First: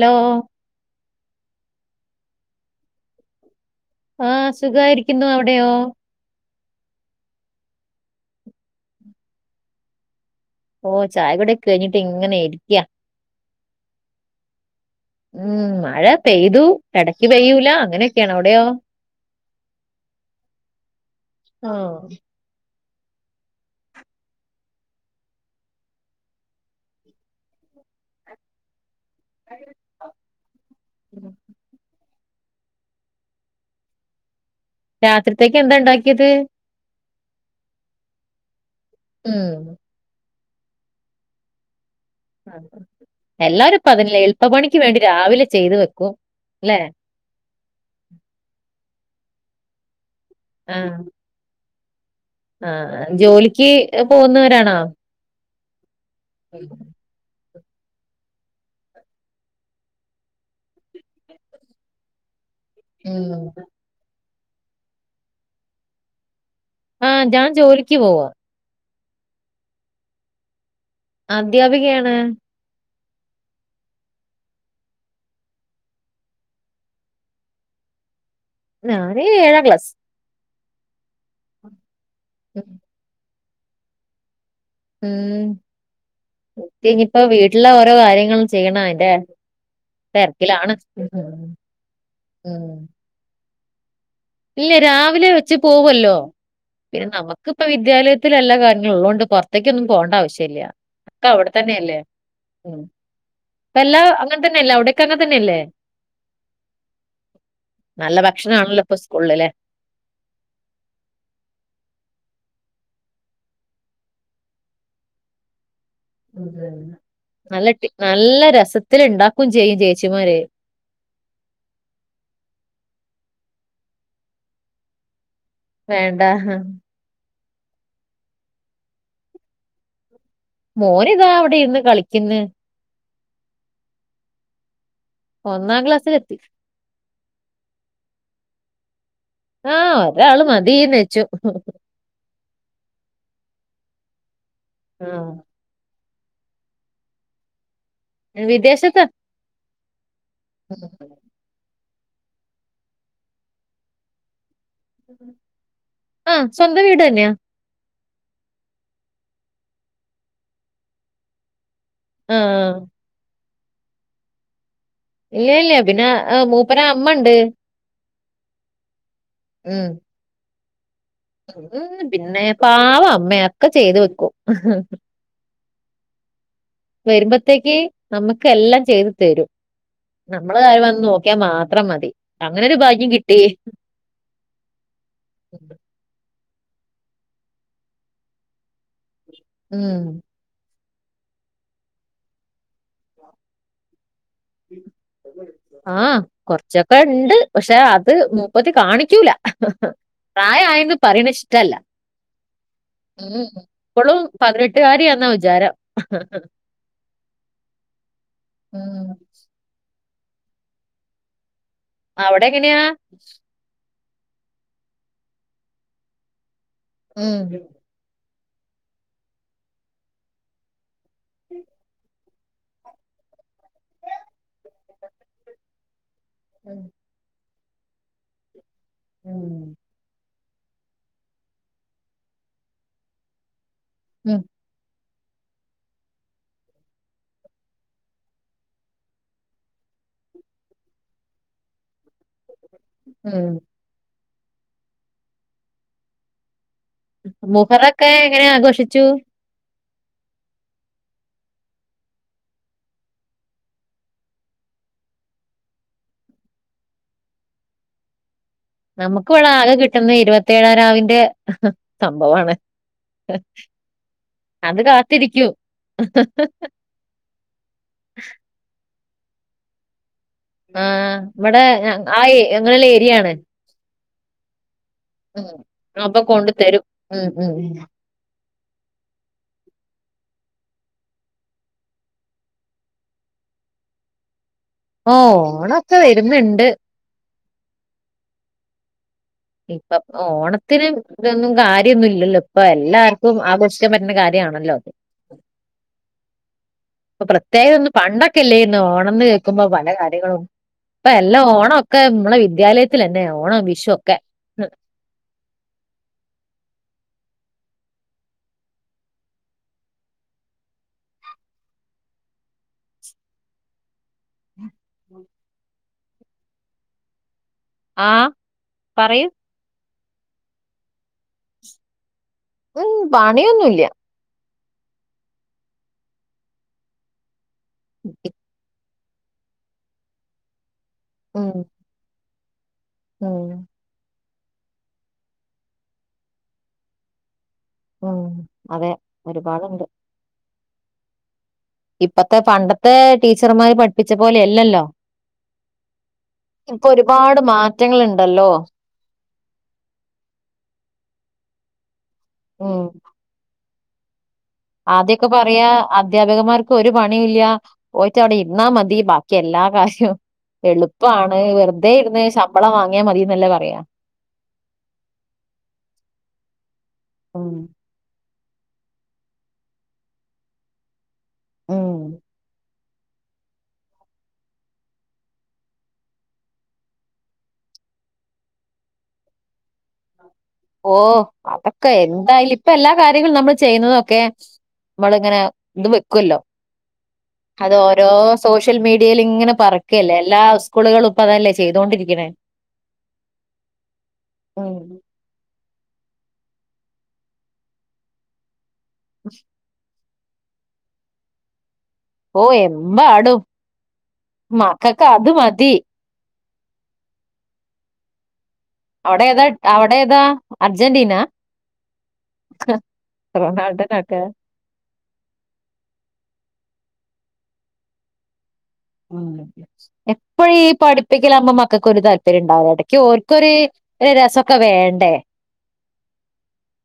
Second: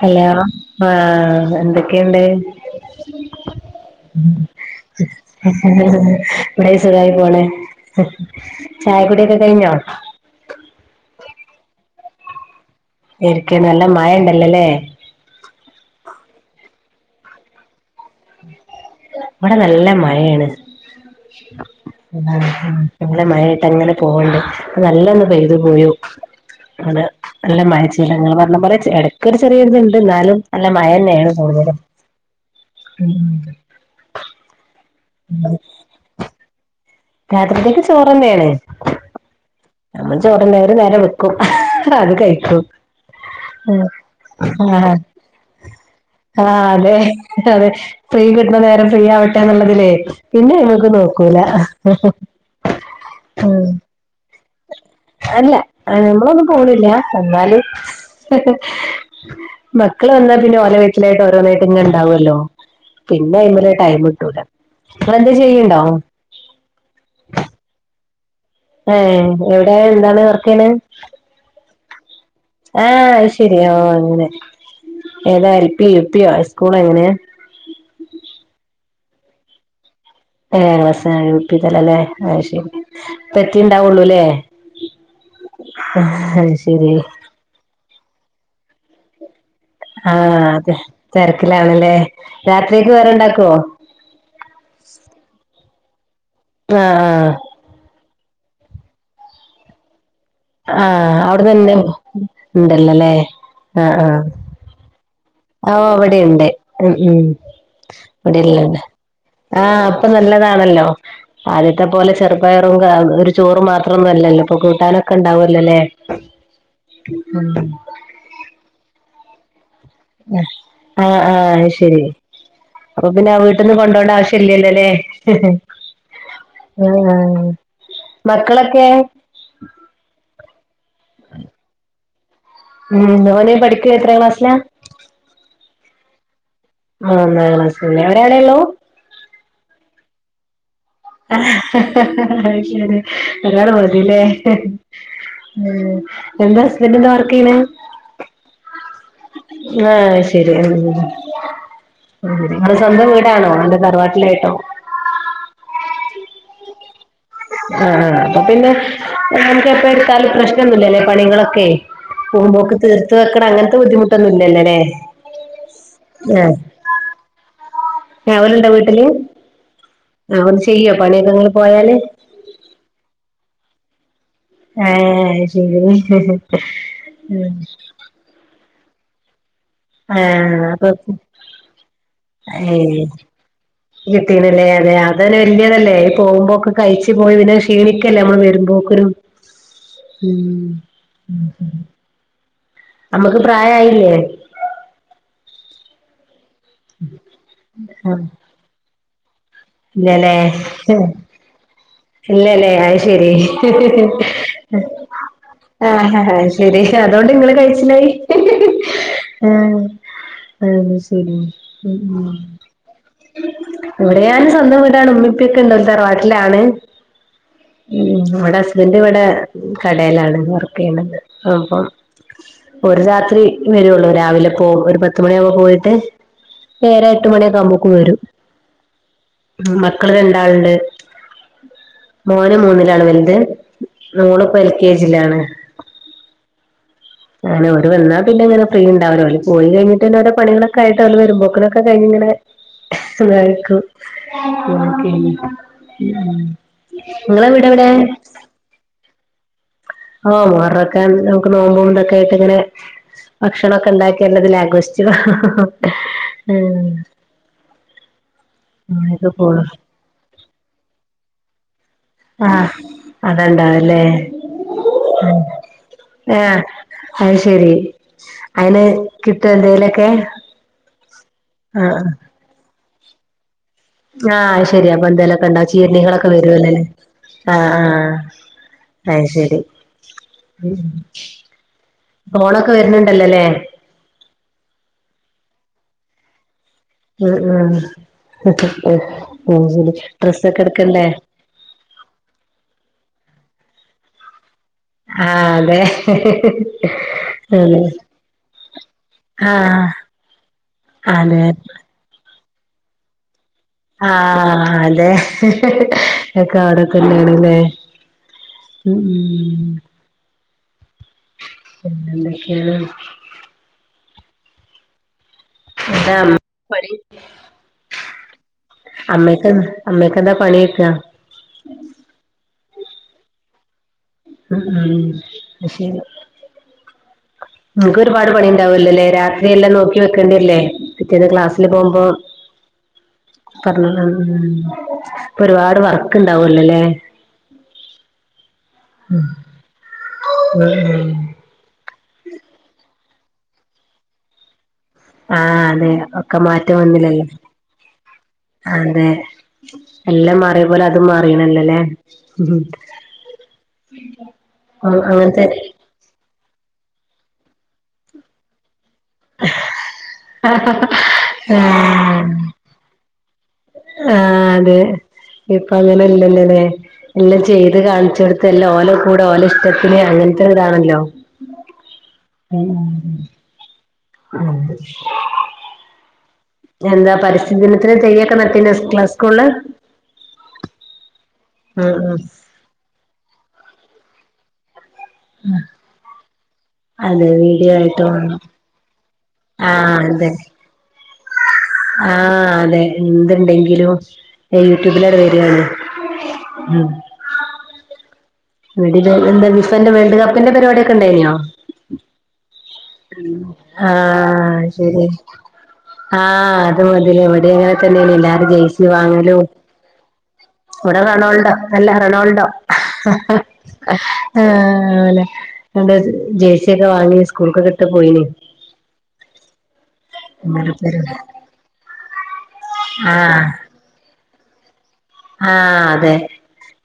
Hello ബാ എന്തൊക്കെയിണ്ട് ആ സുഖായിരിക്കുന്നു അവിടെയോ [inaudible] ഇവിടെ സുഖായി പോണേ ചായക്കുട്യൊക്കെ കഴിഞ്ഞോ? ഓ ചായ കുട്യൊക്കെ കഴിഞ്ഞിട്ട് ഇങ്ങനെ ഇരിക്ക്യ ഇരിക്ക്യേ നല്ല മഴ ണ്ടല്ലോല്ലേ ഉം മഴ പെയ്തു എടക്ക് പെയ്യൂല അങ്ങനൊക്കെയാണ് അവിടെയോ വടെ നല്ല മഴേണ് [unintelligible] ആ നല്ല ടെ മഴായ്ട്ടങ്ങനെ പോവണ്ട്. പ്പ നല്ലന്ന് പെയ്തു പോയു ആണ് നല്ല മഴച്ചീലങ്ങൾ പർഞ്ഞ പോലെ ച്ച് എട ക്കൊരു രു ചെറിയര്ത്ണ്ട്, ന്നാലും അല്ല മഴന്നേണ് ഉം. കൂടുതലും രാത്രിത്തേക്കെന്താ ണ്ടാക്കിയത് രാത്രിക്കക്ക് ചോറെന്നേണ് ഉം നമ്മൾ ചോറെന്നെ, ഒര് നേരം വെക്കും അത് കയ് ഉം എല്ലാരും ഇപ്പൊ അതിനില്ല എളുപ്പപ്പണിക്ക് ആഹ് വേണ്ടി രാവിലെ ചെയ്തു വെക്കും ആഹ് അല്ലേ അതെ അതെ ഫ്രീ കിട്ടുന്ന നേരം ഫ്രീ ആവട്ടെന്ന്ള്ളതിലേ പിന്നയ്മക്ക് നോക്കൂല ആഹ് ഉം ജോലിക്ക് പോവുന്ന അല്ല ഏഹ് നമ്മളൊന്നും പോണില്ല, എന്നാല്. മക്കള് വന്നാ പിന്നെ ഓലവേകിലായിട്ട് ഓരോന്നായിട്ടങ്ങ ണ്ടാവല്ലോ. ഉം പിന്നയ്മല് ടൈമ്ട്ടൂല, ങ്ങളെന്തേം ചെയ്യ്ണ്ടോ. ആഹ് ഞാൻ ജോലിക്ക് പോവാ. ഏഹ് എവിടെ എന്താണ് വർക്കെയ്യ്ണ്. അദ്ധ്യാപികയാണ്. ആഹ് ശെരി ഓഹ് അങ്ങനെ ഏതാ എൽപി യുപ്യോ ഐ സ്കൂളൊ എങ്ങനേ. ഞാന് ഏഴാം ക്ലാസ്. ഏഹ് [unintelligible] യൂപ്പിതലല്ലേ ഉം അയ്ശെരി പ്പെത്തീണ്ടാവൊള്ളൂലേ. ഉം ശെരി എത്തിഞ്ഞിപ്പോ വീട്ടിലെ ഓരോ കാര്യങ്ങള് ചെയ്യണം അയ്ന്റെ. ആഹ് അതെ തെര്ക്ക്ലാവുംലേ, രാത്രികക്ക് വേറെണ്ടാക്കോ? ല്ലെ രാവിലെ വെച്ച് പോവല്ലോ പിന്നെ ആഹ് നമുക്ക്പ്പൊ വിദ്യാലയ് ത്തിലല്ലെകഞിഉള്ളോണ്ട് പൊർത്ത്ക്കൊന്നും പോണ്ട ആവശ്യല്ല. ല്ലാ, ആഹ് ആഹ് അവിടെ തന്നെ ഒക്കവിടെതന്നെയല്ലേ ഉം ഉണ്ടല്ലോല്ലേ ആഹ് പ്പെല്ലാ അങ്ങൻതന്നല്ലേ അവ്ടെ ക്ക അങ്ങൻതന്നെയല്ലേ ആഹ് ഓ ഇവിടെയുണ്ട് ഉം ഉം ഇവിടെല്ലാണ്ട് നല്ലഭക്ഷണാണല്ലോ പ്പൊ സ്കൂൾ ല് ല്ലേ. ആഹ് പ്പ നല്ലതാണല്ലോ. ആദ്യത്തെ പോലെ ചെറ്പയറും ക ഒരു ചോറും മാത്രംന്നും അല്ലല്ലോ ഇപ്പൊ കൂട്ടാനൊക്കെണ്ടാവല്ലോലേ. നല്ല ടേ നല്ല രസത്തില്ണ്ടാക്കും ചെയ്യും ചേ ഉം ആഹ് ആഹ് അയ്ശെരി അപ്പൊ പിന്നെ വീട്ട്ന്ന് കൊണ്ടോണ്ടാവിശ്യല്ലല്ലോലേ. വേണ്ടാ. ആഹ് ആഹ് മക്കളൊക്കെ. മോനിതാ അവിടിര്ന്ന് കളിക്ക്ന്ന്. ഉം, മോന് പഠിക്കാ എത്രാം ക്ലാസ്സിലാ? ഒന്നാം ക്ലാസ്സിലെത്തി. ആഹ് ഒന്നാംക്ലാസില് ലേ, ഒരാളള്ളൂ? ആഹ് ഒരാള് മതീന്ന്. വെച്ചു അയ്ശെരി ഒരാള് മതീല്ലേ. ആഹ് ഉം എന്താ ഹസ്ബന്റെന്താ വർക്കെയ്യ്ണ് വിദേശത്താ. ആഹ് ശെരി. ങ്ങള് സ്വന്തം വീടാണോ അതൊ തറവാട്ടിലായ്ട്ടോ. ആഹ് സ്വന്തം വീടെന്നെയാ. ആഹ് ആഹ് അപ്പൊ പിന്നെ നമുക്ക് എപ്പട്ത്താലും പ്രശ്നൊന്നുല്ലല്ലോ. പണികളൊക്കെ. പോകുമ്പോ ആഹ് ഒക്കെ തീർത്ത് വെക്കണം അങ്ങൻത്തെ ബുദ്ധിമുട്ടൊന്നും ഇല്ലല്ലലേ. ഇല്ലല്ല പിന്നെഅ് മൂപ്പരെഅമ്മണ്ട്. അവന്ണ്ടാ വീട്ട്ല്. ഉം. ഓൻ ചെയ്യോ പണിയൊക്കെങ്ങള് പോയാല്. ഉം, പിന്നെ പാവം അമ്മയാ ഒക്കെ ചെയ്ത് വെക്കും. ആഹ് ശരി. വരുമ്പൊത്തേക്ക് നമുക്ക് എല്ലാം ചെയ്ത് തരും നമ്മള ആഹ് കാര്യം വന്ന് അപ്പൊ നോക്ക്യാമാത്രം മതി അങ്ങനെ ഒരു ഭാഗ്യം കിട്ടി. കിട്ടീണല്ലേ, അതെ അതന്നെ വല്യതല്ലേ, ഈ പോകുമ്പൊക്കെ കയ്ച്ച് പോയി പിന്നെ ക്ഷീണിക്കല്ലേ നമ്മള് വരുമ്പോ. [unintelligible] ഉം ഉം ഉം. അമ്മക്ക് പ്രായായില്ലേ? ആഹ് കൊർച്ചൊക്കെണ്ട്. പക്ഷെ അത് നോ മൂപ്പത്തി കാണിക്കൂല ഇല്ലാല്ലേ പ്രായമായെന്ന് പറയണ ഇഷ്ടല്ല ഇല്ലല്ലേ അയ് ശരി ഉം. ഇപ്പോഴും പതിനെട്ടുകാരി എന്നാ വിചാരം ആഹഹ അതോണ്ട് നിങ്ങള് കയിച്ചിലായി ആഹ് ഉം അത് ശരി ഉം അവിടെ എങ്ങനെയാ ഇവിടെ ഞാൻ സ്വന്തം വീടാണ് ഉമ്മിപ്പിയൊക്കെ ഉണ്ട് തറവാട്ടിലാണ് ഉം ഇവിടെ ഹസ്ബൻഡ് ഇവിടെ കടേലാണ് വർക്ക് ചെയ്യുന്നത് അപ്പൊ ഒരു രാത്രി വരുള്ളൂ രാവിലെ പോ ഒരു പത്ത് മണിയാകുമ്പോ പോയിട്ട് ഏഴ് എട്ട്മണിയൊക്കെ ആകുമ്പോക്ക് വരും ഉം മക്കള് രണ്ടാളുണ്ട് മോൻ മൂന്നില് ആണ് വലുത് ഉം മോളിപ്പ എൽ കെ ജി ജിലാണ് അങ്ങനെ അവര് വന്നാ പിന്നെ ഇങ്ങനെ ഫ്രീ ഉണ്ടാവില്ല അവര് പോയി കഴിഞ്ഞിട്ട് പിന്നെ ഓരോ പണികളക്കെ ആയിട്ട് അവര് വരുമ്പോക്കൊക്കെ കഴിഞ്ഞ് ഇങ്ങനെ ഉം [unintelligible] മുഹറൊക്കെ എങ്ങനെ ആഘോഷിച്ചു ഓ മുഹറൊക്കെ നമുക്ക് നോമ്പും ഇതൊക്കെ ആയിട്ട് ഇങ്ങനെ ഭക്ഷണൊക്കെ ഉണ്ടാക്കി ഇള്ളതിൽ ആഘോഷിച്ചു ഉം [inaudible] നമുക്ക് ഇവടെ പോണു ആകെ കിട്ടുന്നേ ഇരുപത്തേഴാം രാവിന്റെ സംഭവമാണ് ആഹ് അടണ്ടാവല്ലേ അത് കാത്തിരിക്കും ഹേ അത് ശരി അതിന് കിട്ടുവോ എന്തെലൊക്കെ ആ ഇവടെ ആ ഏ അങ്ങനെ ഉള്ള ഏരിയാണ് ആ ശരിയാപ്പൊ എന്തേലൊക്കെ അപ്പൊ ഉണ്ടാവും [unintelligible] കൊണ്ടു വരുവല്ലേ തരും ഉം ഉം ആ അത് ശരി ഓണൊക്കെ വരുന്നുണ്ടല്ലോല്ലേ ഓ ഓണൊക്കെ വരുന്നുണ്ട് ഉം ഉം ശരി ഇപ്പം ഡ്രസ്സൊക്കെ ഓണത്തിന് എടുക്കണ്ടേ ഇതൊന്നും കാര്യ ന്നും ഇല്ലല്ലോ ഇപ്പൊ എല്ലാർക്കും ആഘോഷിക്കാൻ പറ്റുന്ന കാര്യാണല്ലോ ആഹ് അതെ ഇപ്പൊ പ്രത്യേകത അതെ ഒന്ന് പണ്ടൊക്കെ അല്ലേര്ന്നൊ ഓണംന്ന് കേൾക്കുമ്പോ ആഹ് പല കാര്യങ്ങളും ഇപ്പൊ എല്ലാം അതെ ഓണം ക്കെ നമ്മളെ വിദ്യാലയത്തിലല്ലേ ഓണം വിഷു ആ ഒക്കെ ഉം. ല്ലേ ഒക്കെ അവിടെ തന്നേണ്ല്ലേ ഉം ഉം എന്തൊക്കെയാ [inaudible] [inaudible] പണി ആ പറയൂ അമ്മക്കെന്താ അമ്മക്ക് എന്താ പണി ചോദിക്കാ ഉം പണിയൊന്നും ഇല്ല ഉം ഉം അത് ശരി നിനക്ക് ഒരുപാട് പണി ഉണ്ടാവുല്ലല്ലേ രാത്രി എല്ലാം നോക്കി വെക്കേണ്ടല്ലേ പിറ്റേന്ന് ഉം ക്ലാസ്സില് പോകുമ്പോ ഉം പറഞ്ഞതാണ് ളം ഇപ്പൊ ഒരുപാട് വർക്ക് ഉണ്ടാവുല്ലൊലേ ഉം അതെ ഒരുപാടുണ്ട് ഉം ഉം ഇപ്പത്തെ പണ്ടത്തെ ടീച്ചർമാര് പഠിപ്പിച്ച പോലെ അല്ലല്ലോ ആ അതെ ഒക്കെ മാറ്റം വന്നില്ലല്ലേ ഒരുപാട് മാറ്റങ്ങളുണ്ടല്ലോ അതെ എല്ലാം മാറിയപോലെ അതും മാറീണല്ലല്ലേ ഉം ആദ്യ ഒക്കെ പറയാ അധ്യാപകന്മാർക്ക് ഒരു പണിയും ഇല്ല പോയിട്ട് അവിടെ ഇരുന്നാ മതി ക്ക് എല്ലാ കാര്യവും എളുപ്പമാണ് വെറുതെ ഇരുന്ന് ആഹ് ശമ്പളം വാങ്ങിയ മതിന്നല്ലേ പറയാ ആഹ് അതെ ഇപ്പ അങ്ങനെ ഇല്ലല്ലല്ലേ എല്ലാം ഉം ചെയ്ത് കാണിച്ചടു ഇല്ല ഓലെ കൂടെ ഓലെ ഇഷ്ടത്തിന് അങ്ങൻത്തെ ഇതാണല്ലോ ഉം ഉം എന്താ പരിസ്ഥി ദിനത്തിന് തെയ്യൊക്കെ നട്ടീനോ ക്ലാ സ്കൂളില് ഓ അതൊക്കെ ഉം ഉം എന്താല് ഇപ്പൊ എല്ലാ കാര്യങ്ങളും നമ്മൾ ചെയ്യുന്നതൊക്കെ നമ്മളിങ്ങനെ ഇത് വെക്കല്ലോ അതെ വീഡിയോ അത് ആയിട്ട് ഓരോ വേണം സോ സോഷ്യൽ മീഡിയയിൽ ഇങ്ങനെ ആഹ് പറക്കുകല്ല അതെ എല്ലാ സ്കൂളുകളും ഇപ്പ അതല്ലേ ചെയ്തുകൊണ്ടിരിക്കണേ ആ അതെ എന്തുണ്ടെങ്കിലും ഉം യൂട്യൂബിലട് വരാണ് വടി എന്താ വിഫന്റെ വേൾഡ് കപ്പിന്റെ പരിപാടിയൊക്കെ ഉണ്ടായിനോ ഓ എമ്പാടും ആഹ് ശെരി മക്കൾക്ക് അത് മതി ആഹ് അത് മുതലേ ഇവിടേം അങ്ങനതന്നെയ എല്ലാരും ചെയി അവിടെ വാങ്ങലൂ ഏതാ അവിടെ ഏതാ ഇവിടെ അർജന്റീന റൊണാൾഡോ നല്ല റൊണാൾഡോ റൊണാൾഡോനൊക്കെ ആ അവനെ അവൻ ജേഴ്സിയൊക്കെ വാങ്ങി സ്കൂൾക്കകിട്ട് പോയീന് ഉം എപ്പൊഴീ പഠിപ്പിക്കലാവുംമ്പോ മക്കക്കൊരു താല്പര്യം ഉണ്ടാവ എടക്ക് ആഹ് ഓർക്കൊരു ഒരു രസൊക്കെ വേണ്ടേ ആഹ് അതെ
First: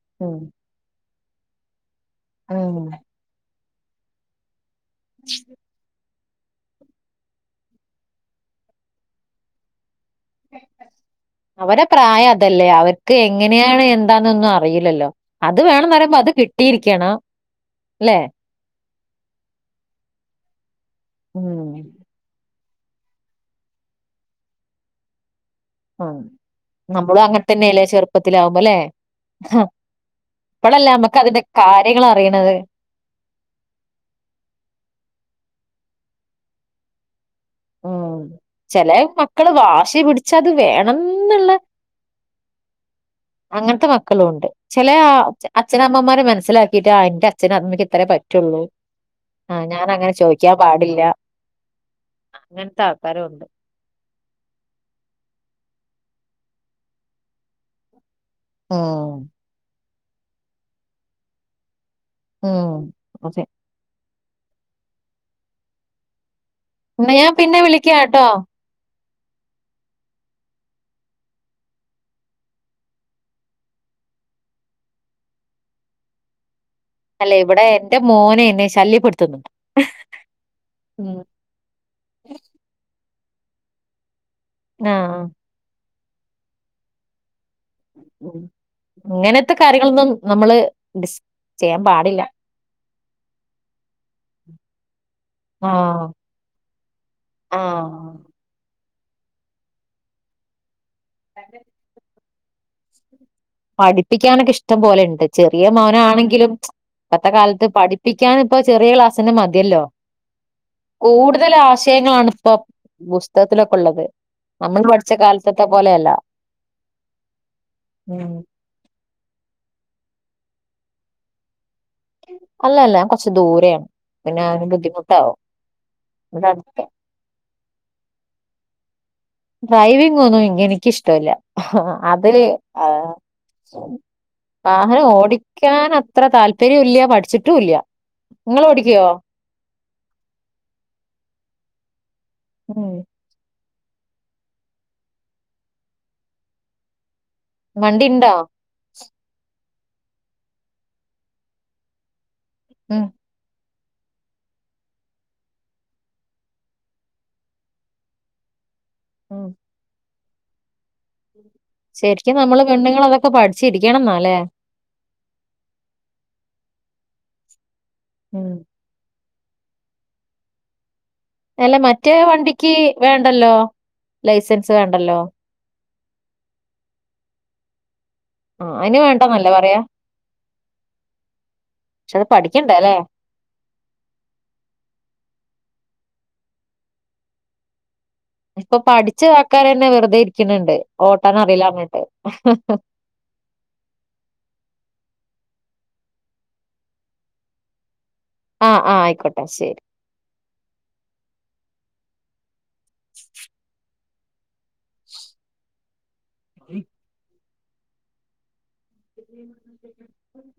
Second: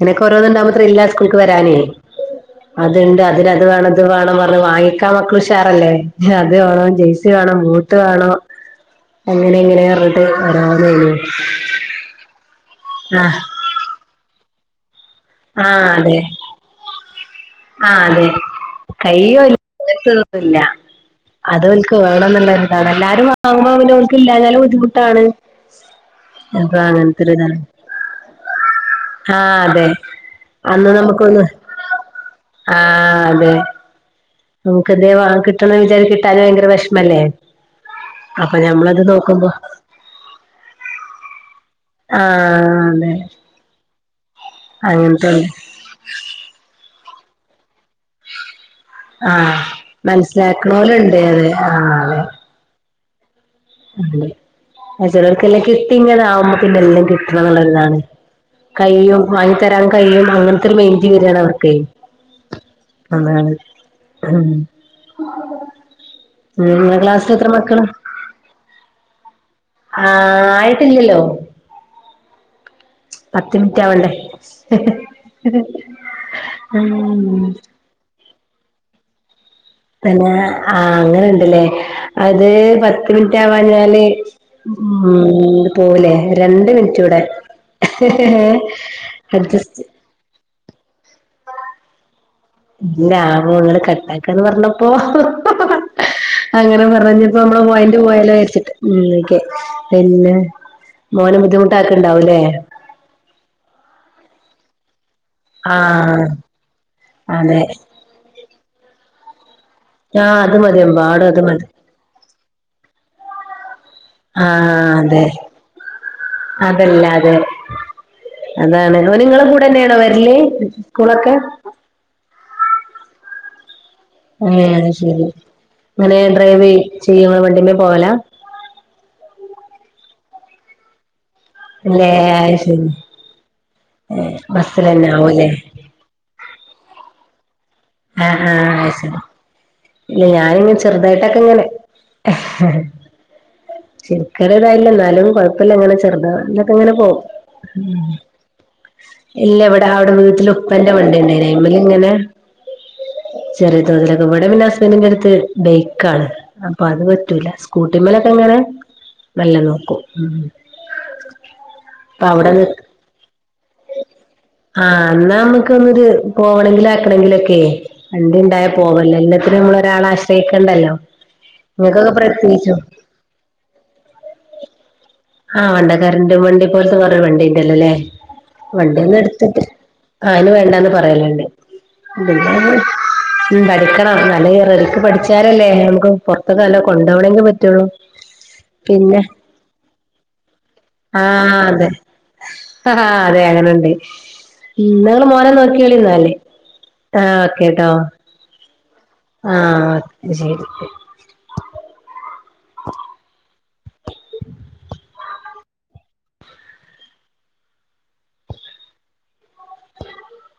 നിനക്ക് ഉം ഓരോന്നിണ്ടാവുമ്പോ ത്രില്ലാ സ്കൂൾക്ക് വരാനേ ഉം അത് അത് രണ്ട് വേണം ഇത് വേണം പർഞ്ഞ് വാങ്ങിക്കാ മക്കുഷാറല്ലേ അത് വേണോം ജേഴ്സി വേണോം ബൂട്ട് വേണോ അങ്ങനെ ഇങ്ങനെയാന്ന് അ രാവിലെ എനീ പ്രായതല്ലേ അവർക്ക് എങ്ങനെയാണ് എന്താന്നൊന്നും അറിയില്ലല്ലോ അത് ആഹ് വേണംന്ന് പറയ്മ്പോ അതെ അത് കിട്ട് ട്ടീരിക്കണം ആഹ് അതെ കയ്യോല്ലത്ത്ന്നുമല്ല ഉം അത് ഓൽക്ക് വേണംന്നുളള അത് എല്ലാരും വാങ്ങുമ്പോ അവനവർക്ക് ഇല്ലാന്നാലും ബുദ്ധിമുട്ടാണ് ഉം അപ്പൊ നമ്മളും അങ്ങന അങ്ങനത്തൊരിതാണ് തന്നല്ലേ ചെറുപ്പത്തിലാവുംമ്പല്ലേ ആഹ് അതെ ഇപ്പോഴല്ലേ അന്ന് നമ്മക്ക് അതിന്റെ നമുക്കൊന്ന് കാര്യങ്ങളറിയണത് ആഹ് നമുക്ക് എന്തേ വാങ്ങി കിട്ടണംന്ന് വിചാരിച്ച് കിട്ടാതായ ഭയങ്കര വെഷ്മല്ലേ ഉം ചെല മക്കള് വാശി പിടിച്ചത് വേണംന്ന്ള്ള ആഹ് അതെ അങ്ങനത്തെ മക്കളൊണ്ട് ചെലാ അങ്ങനത്തെണ്ട് അച്ഛനമ്മമാരെ മനസ്സിലാക്കീട്ട് ആ എന്റെ അച്ഛനമ്മെക്ക് ഇത്രേ പറ്റുള്ളൂ ആ ആഹ് ഞാൻ അങ്ങനെ ചോദിക്കാൻ പാടില്ല മനസിലാക്കണോലൊണ്ട് അത് ആ അങ്ങനത്തെ ആൾക്കാരൊണ്ട് അ അ ചെലൾക്കെല്ലാം കിട്ടീങനാവുംമ്പോ പിന്നെ എല്ലാം കിട്ടണംന്നുള്ളതാണ് ഉം കയ്യും വാങ്ങി തെരാൻ കഴിയും അങ്ങനത്തൊരു മൈൻഡു വെരാണവർക്ക് ഉം അങ്ങനെ അതെ നിങ്ങളെ ക്ലാസ്സിൽ എത്ര മക്കള് ഹട്ടോ ആ ആയിട്ടില്ലല്ലോ പത്ത് മിനിറ്റാവണ്ടേ അല്ലേ ഇവിടെ എന്റെ മോനെ എന്നെ ശല്യപ്പെടുത്തും പിന്നെ ആ അങ്ങനുണ്ടല്ലേ അത് പത്ത് മിനിറ്റാവാഞ്ഞാല് ആ ഉം പോവലേ രണ്ട് മിനിറ്റൂടെ ഉം ഇങ്ങനത്തെ കാര്യങ്ങളൊന്നും നമ്മള് ഡിസ് ചെയ്യാൻ പാടില്ല ഇല്ല ആ മോള് കട്ടാക്കാന്ന് പറഞ്ഞപ്പോ ആ അങ്ങനെ പറഞ്ഞപ്പോ നമ്മള പോയിന്റ് പോയാലോ ആ വിചാരിച്ചിട്ട് ഉം ഓക്കെ പിന്നെ മോനും ബുദ്ധിമുട്ടാക്കീണ്ടാവൂലേ പഠിപ്പിക്കാനൊക്കെ ഇഷ്ടം പോലിണ്ട് ചെറിയ ആഹ് മോനാണെങ്കിലും ഇപ്പത്തെ അതെ കാലത്ത് പഠി ക്കാൻ ഇപ്പ ചെറിയ ക്ലാസിന്ന മതിയല്ലോ ആഹ് അത് മതി എമ്പാടും അത് കൂടുതൽ മതി ആശ വിഷയങ്ങളാണിപ്പോ പുസ്തകത്തിലൊക്കെ ഉള്ളത് നമ്മൾ പഠിച്ച കാലത്തത്തെ പോലെയല്ല അതല്ലാ അതെ ഉം അതാണ് ഓന് നിങ്ങള കൂടന്നെയാണോ വെരല് സ്കൂളൊക്കെ അല്ലല്ല കൊർച്ച് ദൂരെയാണ് പിന്നെ അവന് ഏഹ് അത് ശരി ബുദ്ധിമുട്ടാവും എങ്ങനെ ഇവിടെ ഡ്രൈവെ അടുത്ത ചെയ്യോ ഇങ്ങളാ വണ്ടിമ്മേ പോവലാ ഡ്രൈവിങ്ങൊന്നും എനിക്കിഷ്ടവല്ല അല്ലേ അതില് അത് ശരി ആഹ് വാഹനം ബസ്സിലെന്നെ ആവുല്ലേ ഓടിക്കാൻ അ ത്ര താല്പര്യം ഇല്ല പഠിച്ചിട്ടും ഇല്ല ആഹ് നിങ്ങൾ ആഹ് ഓടിക്കോ അയ്ശരി ഇല്ല ഞാനിങ്ങെ ചെറുതായിട്ടൊക്കെ ഇങ്ങനെ ആഹ [inaudible] ഉം ശെരിക്കൊരു ഇതായില്ല എന്നാലും കൊഴപ്പ്ല്ല ഇങ്ങനെ ചെറുതായിട്ടൊക്കങ്ങനെ പോകും ഉം വണ്ടി ഉണ്ടോ ഇല്ല ഇവിടെ അവിടെ വീട്ടിൽ ഉപ്പന്റെ വണ്ടി ഇണ്ടായിനി അയ്മല്ങ്ങനെ ഉം ചെറിയ തോതിലൊക്കെ ഇവിടെ പിന്നെ ഹസ്ബന്റിന്റെ അട്ത്ത് ബേക്കാണ് അപ്പൊ അത് പറ്റൂല സ്കൂട്ടിമ്മലൊക്കെ ഇങ്ങനെ ഉം മെല്ലെ നോക്കും ഉം അപ്പൊ ശരിക്കും അവിടെ നമ്മള് പെണ്ണ്ങ്ങൾ അതൊക്കെ പഠിച്ചിരിക്കണം ന്നാല്ലേ ആഹ് എന്നാ നമ്മുക്ക് ഒന്നൊരു പോണെങ്കിലും ആക്കണെങ്കിലും ഒക്കെ വണ്ടി ഉം ഇണ്ടായ പോവല്ലോ എല്ലാത്തിനും നമ്മൾ ഒരാളെ ആശ്രയിക്കണ്ടല്ലോ അല്ല ഇങ്ങക്കൊക്കെ മറ്റേ വണ്ടിക്ക് പ്രത്യേകിച്ചു വേണ്ടല്ലോ ലൈസൻസ് വേണ്ടല്ലോ ആഹ് ഉണ്ടെ കരന്റും വണ്ടി പോൽത്തെ കൊറേ വണ്ടീണ്ടല്ലോലേ ആ വണ്ടി അയിന് വേണ്ടന്നല്ലേ ഒന്നെട്ത്തിട്ട് പറയാ ആഹ് അയിന് വേണ്ടാന്ന് പറയല്ണ്ട് പക്ഷെ അത് പഠിക്കണ്ടേ പിന്നെ അല്ലേ ഉം പഠിക്കണം നല്ല റെടിക്ക് പഠിച്ചാലല്ലേ നമുക്ക് പൊറ്ത്തൊക്കെ നല്ലോ കൊണ്ടോവണെങ്കിൽ പറ്റൊള്ളൂ ഇപ്പൊ പഠിച്ച ആൾക്കാരെന്നെ വെറ്തെ ഇരിക്ക്ണ്ണ്ട് ഓട്ടാൻ ആഹ് അറീല്ല അതെ പറഞ്ഞിട്ട് ആഹ് അതെ അങ്ങനുണ്ട് ഇന്നാങ്ങള് മോനെ നോക്കിയളിന്നാല് ആഹ് ഓക്കെ ട്ടോ ആ ആ ആയിക്കോട്ടെ ശരി ആഹ് അത്ശരി [inaudible] [inaudible] [inaudible] [inaudible]